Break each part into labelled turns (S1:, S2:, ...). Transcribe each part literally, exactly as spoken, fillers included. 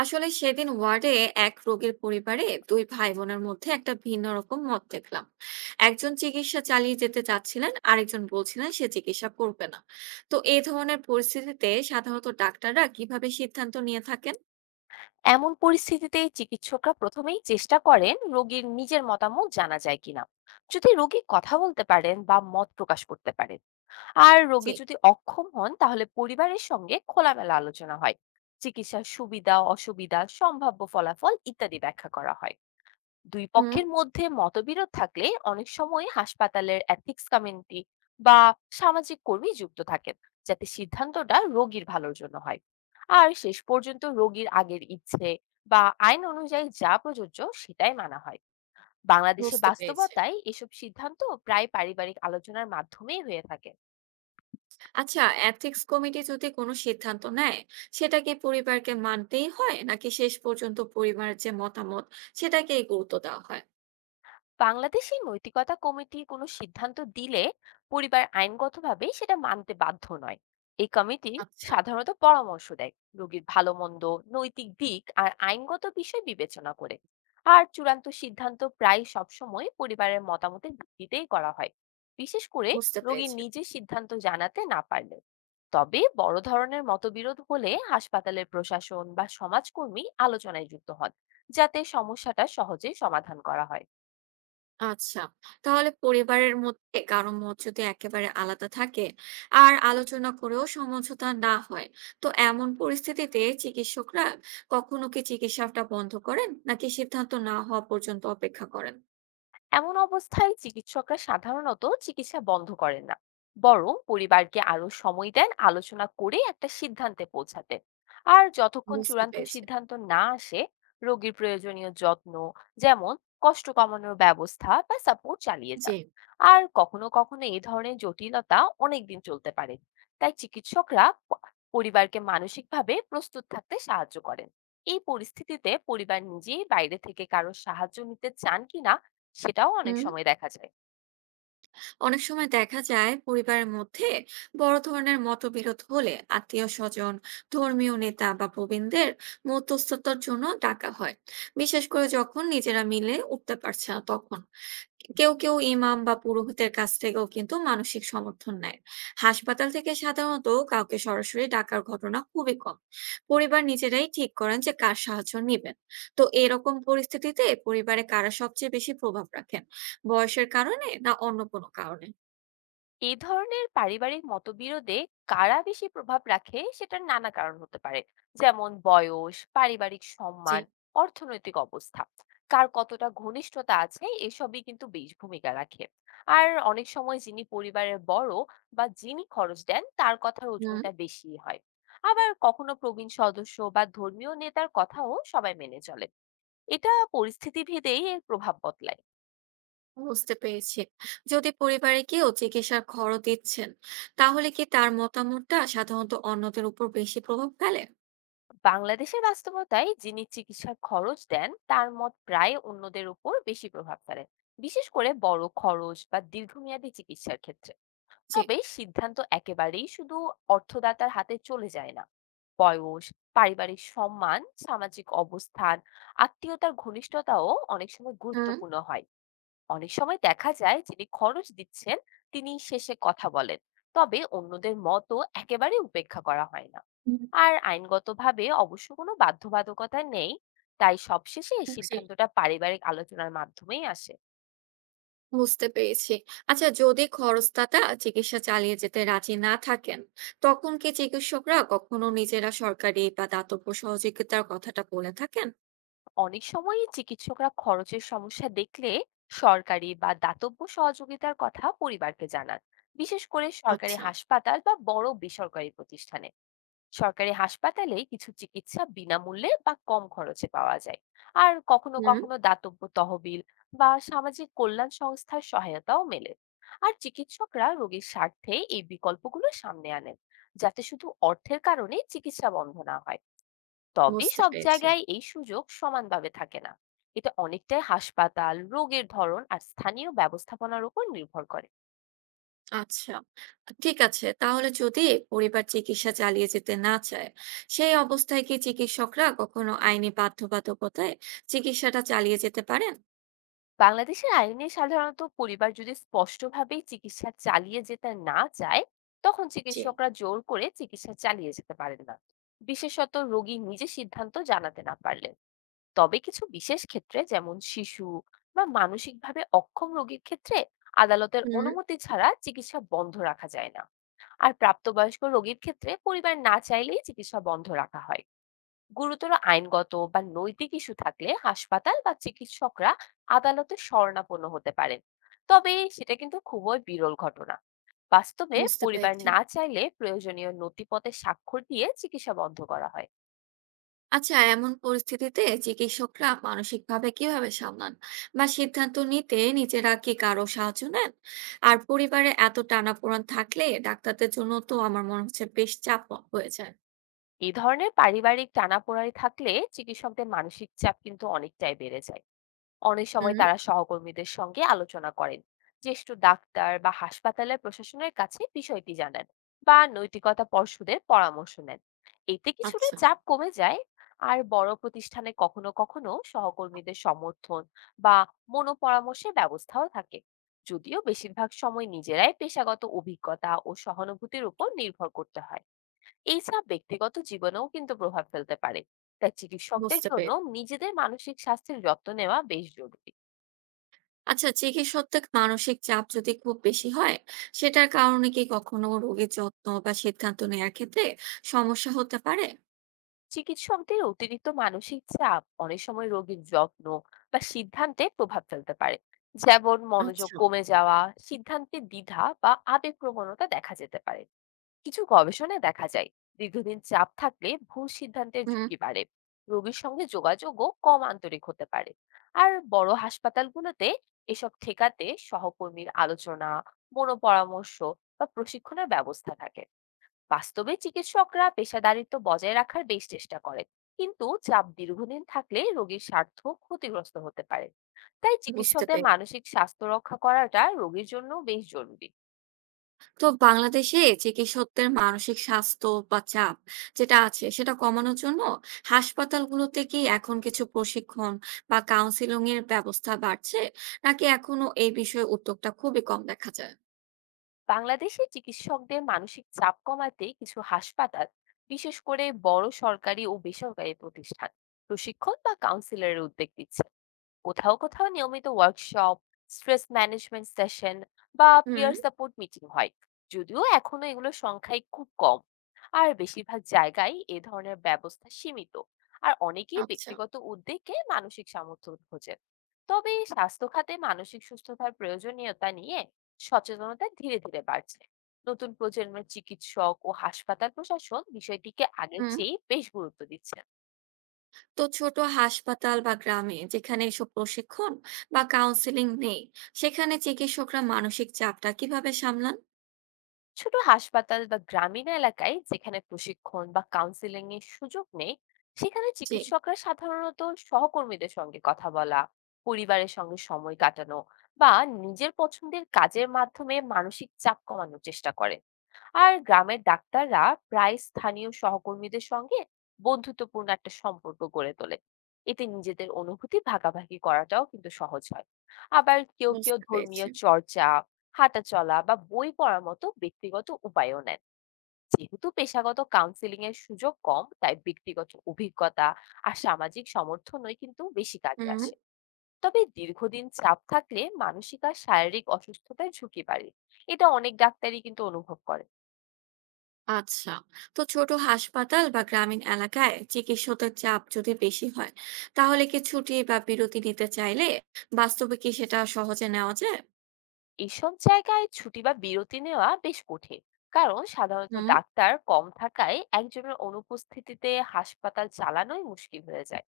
S1: আসলে সেদিন ওয়ার্ডে এক রোগীর পরিবারে দুই ভাই বোনের মধ্যে একটা ভিন্ন রকম মত দেখলাম। একজন চিকিৎসা চালিয়ে যেতে চাচ্ছিলেন, আরেকজন বলছিলেন সে চিকিৎসা করবে না। তো এই ধরনের পরিস্থিতিতে সাধারণত ডাক্তাররা কিভাবে সিদ্ধান্ত নিয়ে থাকেন?
S2: এমন পরিস্থিতিতে চিকিৎসকরা প্রথমেই চেষ্টা করেন রোগীর নিজের মতামত জানা যায় কিনা, যদি রোগী কথা বলতে পারেন বা মত প্রকাশ করতে পারেন। আর রোগী
S1: জি।
S2: যদি অক্ষম হন তাহলে পরিবারের সঙ্গে খোলামেলা আলোচনা হয়, চিকিৎসার সুবিধা অসুবিধা সম্ভাব্য ফলাফল ইত্যাদি ব্যাখ্যা করা হয়। দুই
S1: হুম।
S2: পক্ষের মধ্যে মতবিরোধ থাকলে অনেক সময় হাসপাতালের এথিক্স কমিউনিটি বা সামাজিক কর্মী যুক্ত থাকেন, যাতে সিদ্ধান্তটা রোগীর ভালোর জন্য হয়। আর শেষ পর্যন্ত রোগীর আগের ইচ্ছে বা আইন অনুযায়ী যা প্রযোজ্য সেটাই মানা হয়। বাংলাদেশের
S1: বুঝতে পেরেছি।
S2: বাস্তবতায় এসব সিদ্ধান্ত প্রায় পারিবারিক আলোচনার মাধ্যমেই হয়ে থাকে।
S1: আচ্ছা, এথিক্স কমিটি যদি কোনো সিদ্ধান্ত নেয়, সেটা কি পরিবারকে মানতেই হয়, নাকি শেষ পর্যন্ত পরিবারের যে মতামত সেটাকেই গুরুত্ব দেওয়া হয়?
S2: বাংলাদেশে নৈতিকতা কমিটি কোনো সিদ্ধান্ত দিলে পরিবার আইনগতভাবে সেটা মানতে বাধ্য নয়। এই কমিটি
S1: আচ্ছা।
S2: সাধারণত পরামর্শ দেয় রোগীর ভালো মন্দ, নৈতিক দিক আর আইনগত বিষয় বিবেচনা করে। আর চূড়ান্ত সিদ্ধান্ত প্রায় সবসময় পরিবারের মতামতের ভিত্তিতেই করা হয়, বিশেষ করে
S1: বুঝতে
S2: রোগীর
S1: পেরেছি।
S2: নিজের সিদ্ধান্ত জানাতে না পারলে। তবে বড় ধরনের মতবিরোধ হলে হাসপাতালের প্রশাসন বা সমাজকর্মী আলোচনায় যুক্ত হন, যাতে সমস্যাটা সহজে সমাধান করা হয়।
S1: আচ্ছা। তাহলে পরিবারের মধ্যে কারো মত যদি একেবারে আলাদা থাকে আর আলোচনা করেও সমঝোতা না হয়, তো এমন পরিস্থিতিতে চিকিৎসকরা কখনো কি চিকিৎসাটা বন্ধ করেন? নাকি সিদ্ধান্ত না হওয়া পর্যন্ত অপেক্ষা করেন?
S2: এমন অবস্থায় চিকিৎসকরা সাধারণত চিকিৎসা বন্ধ করেন না, বরং পরিবারকে আরো সময় দেন আলোচনা করে একটা সিদ্ধান্তে পৌঁছাতে। আর যতক্ষণ
S1: বুঝতে
S2: চূড়ান্ত
S1: পেরেছি।
S2: সিদ্ধান্ত না আসে, রোগীর প্রয়োজনীয় যত্ন, যেমন কষ্ট কমানোর ব্যবস্থা বা সাপোর্ট চালিয়ে
S1: জি।
S2: যান। আর কখনো কখনো এই ধরনের জটিলতা অনেকদিন চলতে পারে, তাই চিকিৎসকরা প- পরিবারকে মানসিকভাবে প্রস্তুত থাকতে সাহায্য করেন। এই পরিস্থিতিতে পরিবার নিজেই বাইরে থেকে কারো সাহায্য নিতে চান কিনা সেটাও অনেক
S1: হুম।
S2: সময় দেখা যায়।
S1: অনেক সময় দেখা যায় পরিবারের মধ্যে বড় ধরনের মতবিরোধ হলে আত্মীয়-স্বজন, ধর্মীয় নেতা বা প্রবীণদের মধ্যস্থতার জন্য ডাকা হয়। বিশেষ করে যখন নিজেরা মিলে উঠতে পারছে না তখন। কেউ, কেউ ইমাম বা পুরোহিতের কাছ থেকেও কিন্তু মানসিক সমর্থন নেয়। হাসপাতাল থেকে সাধারণত কাউকে সরাসরি ডাকার ঘটনা খুবই কম। পরিবার নিজেরাই ঠিক করেন যে কার সাহায্য নিবেন। তো এরকম পরিস্থিতিতে পরিবারে কারা সবচেয়ে বেশি প্রভাব রাখেন? বয়সের কারণে, না অন্য কোনো কারণে?
S2: এই ধরনের পারিবারিক মতবিরোধে কারা বেশি প্রভাব রাখে সেটার নানা কারণ হতে পারে, যেমন বয়স, পারিবারিক
S1: জি।
S2: সম্মান, অর্থনৈতিক অবস্থা, কার কতটা ঘনিষ্ঠতা আছে, এসবই কিন্তু বেশ ভূমিকা রাখে। আর অনেক সময় যিনি পরিবারের বড় বা যিনি খরচ দেন তার কথার
S1: হুম।
S2: ওজনটা বেশি হয়। আবার কখনো প্রবীণ সদস্য বা ধর্মীয় নেতার কথাও সবাই মেনে চলে। এটা পরিস্থিতি ভেদেই এর প্রভাব বদলায়।
S1: বুঝতে পেরেছি। যদি পরিবারে কেউ চিকিৎসার খরচ দিচ্ছেন, তাহলে কি তার মতামতটা সাধারণত অন্যদের উপর বেশি প্রভাব ফেলে?
S2: বাংলাদেশের বাস্তবতায় যিনি চিকিৎসার খরচ দেন তার মত প্রায় অন্যদের উপর বেশি প্রভাব ফেলে, বিশেষ করে বড় খরচ বা দীর্ঘমেয়াদী চিকিৎসার ক্ষেত্রে।
S1: জি।
S2: তবে সিদ্ধান্ত একেবারেই শুধু অর্থদাতার হাতে চলে যায় না। বয়স, পারিবারিক সম্মান, সামাজিক অবস্থান, আত্মীয়তার ঘনিষ্ঠতাও অনেক সময়
S1: হুম।
S2: গুরুত্বপূর্ণ হয়। অনেক সময় দেখা যায় যিনি খরচ দিচ্ছেন তিনি শেষে কথা বলেন, তবে অন্যদের মতও একেবারে উপেক্ষা করা হয় না।
S1: হুম।
S2: আর আইনগতভাবে অবশ্য কোনো বাধ্যবাধকতা নেই, তাই সবশেষে এই
S1: জি।
S2: সিদ্ধান্তটা পারিবারিক আলোচনার মাধ্যমেই আসে।
S1: বুঝতে পেরেছি। আচ্ছা, যদি খরচটা চিকিৎসা চালিয়ে যেতে রাজি না থাকেন, তখন কি চিকিৎসকরা কখনো নিজেরা সরকারি বা দাতব্য সহযোগিতার কথাটা বলে থাকেন?
S2: অনেক সময়ই চিকিৎসকরা খরচের সমস্যা দেখলে সরকারি বা দাতব্য সহযোগিতার কথা পরিবারকে জানান, বিশেষ করে সরকারি
S1: আচ্ছা।
S2: হাসপাতাল বা বড় বেসরকারি প্রতিষ্ঠানে। সরকারি হাসপাতালে কিছু চিকিৎসা বিনামূল্যে বা কম খরচে পাওয়া যায়। আর কখনো
S1: হুম।
S2: কখনো দাতব্য তহবিল বা সামাজিক কল্যাণ সংস্থার সহায়তাও মেলে। আর চিকিৎসকরা রোগীর স্বার্থে এই বিকল্পগুলো সামনে আনেন, যাতে শুধু অর্থের কারণে চিকিৎসা বন্ধ না হয়। তবে
S1: বুঝতে
S2: সব
S1: পেরেছি।
S2: জায়গায় এই সুযোগ সমানভাবে থাকে না। এটা অনেকটাই হাসপাতাল, রোগের ধরন আর স্থানীয় ব্যবস্থাপনার উপর নির্ভর করে।
S1: আচ্ছা, ঠিক আছে। তাহলে যদি পরিবার চিকিৎসা চালিয়ে যেতে না চায়, সেই অবস্থায় কি চিকিৎসকরা কখনো আইনি বাধ্যবাধকতায় চিকিৎসাটা চালিয়ে যেতে পারেন?
S2: বাংলাদেশের আইনে সাধারণত পরিবার যদি স্পষ্টভাবেই চিকিৎসা চালিয়ে যেতে না চায়, তখন
S1: জি।
S2: চিকিৎসকরা জোর করে চিকিৎসা চালিয়ে যেতে পারেন না, বিশেষত রোগী নিজে সিদ্ধান্ত জানাতে না পারলে। তবে কিছু বিশেষ ক্ষেত্রে, যেমন শিশু বা মানসিকভাবে অক্ষম রোগীর ক্ষেত্রে, আদালতের
S1: হুম।
S2: অনুমতি ছাড়া চিকিৎসা বন্ধ রাখা যায় না। আর প্রাপ্তবয়স্ক রোগীর ক্ষেত্রে পরিবার না চাইলেই চিকিৎসা বন্ধ রাখা হয়। গুরুতর আইনগত বা নৈতিক ইস্যু থাকলে হাসপাতাল বা চিকিৎসকরা আদালতে শরণাপন্ন হতে পারেন, তবে সেটা কিন্তু খুবই বিরল ঘটনা। বাস্তবে
S1: বুঝতে
S2: পরিবার
S1: পেরেছি।
S2: না চাইলে প্রয়োজনীয় নথিপত্রে স্বাক্ষর দিয়ে চিকিৎসা বন্ধ করা হয়।
S1: আচ্ছা, এমন পরিস্থিতিতে চিকিৎসকরা মানসিকভাবে কিভাবে সামলান, বা সিদ্ধান্ত নিতে নিজেরা কি কারো সাহায্য নেন? আর পরিবারে এত টানাপোড়েন থাকলে ডাক্তারদের জন্য তো আমার মনে হচ্ছে বেশ চাপ হয়ে যায়।
S2: এই ধরনের পারিবারিক টানাপোড়াই থাকলে চিকিৎসকদের মানসিক চাপ কিন্তু অনেকটাই বেড়ে যায়। অনেক সময়
S1: হুম।
S2: তারা সহকর্মীদের সঙ্গে আলোচনা করেন, জ্যেষ্ঠ ডাক্তার বা হাসপাতালের প্রশাসনের কাছে বিষয়টি জানান, বা নৈতিকতা পর্ষদের পরামর্শ নেন। এতে কিছুটা
S1: আচ্ছা।
S2: চাপ কমে যায়। আর বড় প্রতিষ্ঠানে কখনো কখনো সহকর্মীদের সমর্থন বা মনোপরামর্শের ব্যবস্থাও থাকে, যদিও বেশিরভাগ সময় নিজেরাই পেশাগত অভিজ্ঞতা ও সহানুভূতির উপর নির্ভর করতে হয়। এই চাপ ব্যক্তিগত জীবনেও কিন্তু প্রভাব ফেলতে পারে, তাই চিকিৎসকদের
S1: বুঝতে
S2: জন্য
S1: পেরেছি।
S2: নিজেদের মানসিক স্বাস্থ্যের যত্ন নেওয়া বেশ জরুরি।
S1: আচ্ছা, চিকিৎসকদের মানসিক চাপ যদি খুব বেশি হয়, সেটার কারণে কি কখনো রোগীর যত্ন বা সিদ্ধান্ত নেওয়ার ক্ষেত্রে সমস্যা হতে পারে?
S2: চিকিৎসকদের অতিরিক্ত মানসিক চাপ অনেক সময় রোগীর যত্ন বা সিদ্ধান্তে প্রভাব ফেলতে পারে, যেমন মনোযোগ
S1: আচ্ছা।
S2: কমে যাওয়া, সিদ্ধান্তে দ্বিধা বা আবেগ প্রবণতা দেখা যেতে পারে। কিছু গবেষণায় দেখা যায় দীর্ঘদিন চাপ থাকলে ভুল সিদ্ধান্তের
S1: হুম।
S2: ঝুঁকি বাড়ে, রোগীর সঙ্গে যোগাযোগও কম আন্তরিক হতে পারে। আর বড় হাসপাতালগুলোতে এসব ঠেকাতে সহকর্মীর আলোচনা, মনোপরামর্শ বা প্রশিক্ষণের ব্যবস্থা থাকে। বাস্তবে চিকিৎসকরা পেশাদারিত্ব বজায় রাখার বেশ চেষ্টা করেন, কিন্তু চাপ দীর্ঘদিন থাকলে রোগীর স্বার্থ ক্ষতিগ্রস্ত হতে পারে। তাই
S1: বুঝতে
S2: চিকিৎসকদের
S1: পেরেছি।
S2: মানসিক স্বাস্থ্য রক্ষা করাটা রোগীর জন্য বেশ জরুরি।
S1: তো বাংলাদেশে চিকিৎসকদের মানসিক স্বাস্থ্য বা চাপ যেটা আছে সেটা কমানোর জন্য হাসপাতালগুলোতে কি এখন কিছু প্রশিক্ষণ বা কাউন্সিলিং এর ব্যবস্থা বাড়ছে, নাকি এখনো এই বিষয়ে উদ্যোগটা খুবই কম দেখা যায়?
S2: বাংলাদেশে চিকিৎসকদের মানসিক চাপ কমাতে কিছু হাসপাতাল, বিশেষ করে বড় সরকারি ও বেসরকারি প্রতিষ্ঠান, প্রশিক্ষণ বা কাউন্সিলরের উদ্যোগ দিচ্ছে। কোথাও কোথাও নিয়মিত ওয়ার্কশপ, স্ট্রেস ম্যানেজমেন্ট সেশন বা
S1: হুম।
S2: পিয়ার সাপোর্ট মিটিং হয়, যদিও এখনো এগুলোর সংখ্যাই খুব কম। আর বেশিরভাগ জায়গায় এ ধরনের ব্যবস্থা সীমিত, আর অনেকেই
S1: আচ্ছা।
S2: ব্যক্তিগত উদ্যোগে মানসিক সামর্থ্য খোঁজেন। তবে স্বাস্থ্য খাতে মানসিক সুস্থতার প্রয়োজনীয়তা নিয়ে সচেতনতা ধীরে ধীরে বাড়ছে। নতুন প্রজন্মের চিকিৎসক ও হাসপাতাল প্রশাসন বিষয়টিকে আগের
S1: হুম।
S2: চেয়ে বেশ গুরুত্ব দিচ্ছে।
S1: তো ছোট হাসপাতাল বা গ্রামে যেখানে এসব প্রশিক্ষণ বা কাউন্সিলিং নেই, সেখানে চিকিৎসকরা মানসিক চাপটা কিভাবে সামলান?
S2: ছোট হাসপাতাল বা গ্রামীণ এলাকায় যেখানে প্রশিক্ষণ বা কাউন্সিলিং এর সুযোগ নেই, সেখানে
S1: জি।
S2: চিকিৎসকরা সাধারণত সহকর্মীদের সঙ্গে কথা বলা, পরিবারের সঙ্গে সময় কাটানো বা নিজের পছন্দের কাজের মাধ্যমে মানসিক চাপ কমানোর চেষ্টা করে। আর গ্রামের ডাক্তাররা প্রায় স্থানীয় সহকর্মীদের সঙ্গে বন্ধুত্বপূর্ণ একটা সম্পর্ক গড়ে তোলে, এতে নিজেদের অনুভূতি ভাগাভাগি করাটাও কিন্তু সহজ হয়। আবার কেউ কেউ
S1: বুঝতে
S2: ধর্মীয়
S1: পেরেছি।
S2: চর্চা, হাঁটাচলা বা বই পড়ার মতো ব্যক্তিগত উপায়ও নেন। যেহেতু পেশাগত কাউন্সিলিং এর সুযোগ কম, তাই ব্যক্তিগত অভিজ্ঞতা আর সামাজিক সমর্থনই কিন্তু বেশি কাজে
S1: হুম।
S2: আসে। তবে দীর্ঘদিন চাপ থাকলে মানসিক আর শারীরিক অসুস্থতার ঝুঁকি বাড়ে, এটা অনেক ডাক্তারই কিন্তু অনুভব করে।
S1: আচ্ছা, তো ছোট হাসপাতাল বা গ্রামীণ এলাকায় চিকিৎসকদের চাপ যদি বেশি হয়, তাহলে কি ছুটি বা বিরতি নিতে চাইলে বাস্তবে কি সেটা সহজে নেওয়া যায়?
S2: এসব জায়গায় ছুটি বা বিরতি নেওয়া বেশ কঠিন, কারণ সাধারণত
S1: হুম।
S2: ডাক্তার কম থাকায় একজনের অনুপস্থিতিতে হাসপাতাল চালানোই মুশকিল হয়ে যায়।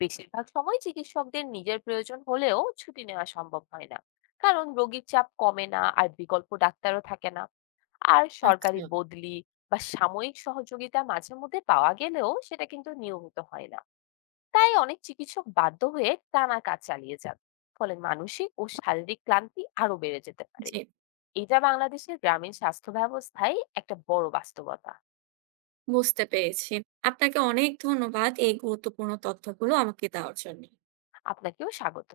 S2: বেশিরভাগ সময় চিকিৎসকদের নিজের প্রয়োজন হলেও ছুটি নেওয়া সম্ভব হয় না, কারণ রোগীর চাপ কমে না আর বিকল্প ডাক্তারও থাকে না। আর সরকারি
S1: আচ্ছা।
S2: বদলি বা সাময়িক সহযোগিতা মাঝে মধ্যে পাওয়া গেলেও সেটা কিন্তু নিয়মিত হয় না, তাই অনেক চিকিৎসক বাধ্য হয়ে টানা কাজ চালিয়ে যান। ফলে মানসিক ও শারীরিক ক্লান্তি আরো বেড়ে যেতে পারে।
S1: জি।
S2: এটা বাংলাদেশের গ্রামীণ স্বাস্থ্য ব্যবস্থায় একটা বড় বাস্তবতা।
S1: বুঝতে পেরেছি। আপনাকে অনেক ধন্যবাদ এই গুরুত্বপূর্ণ তথ্যগুলো আমাকে দেওয়ার জন্য।
S2: আপনাকেও স্বাগত।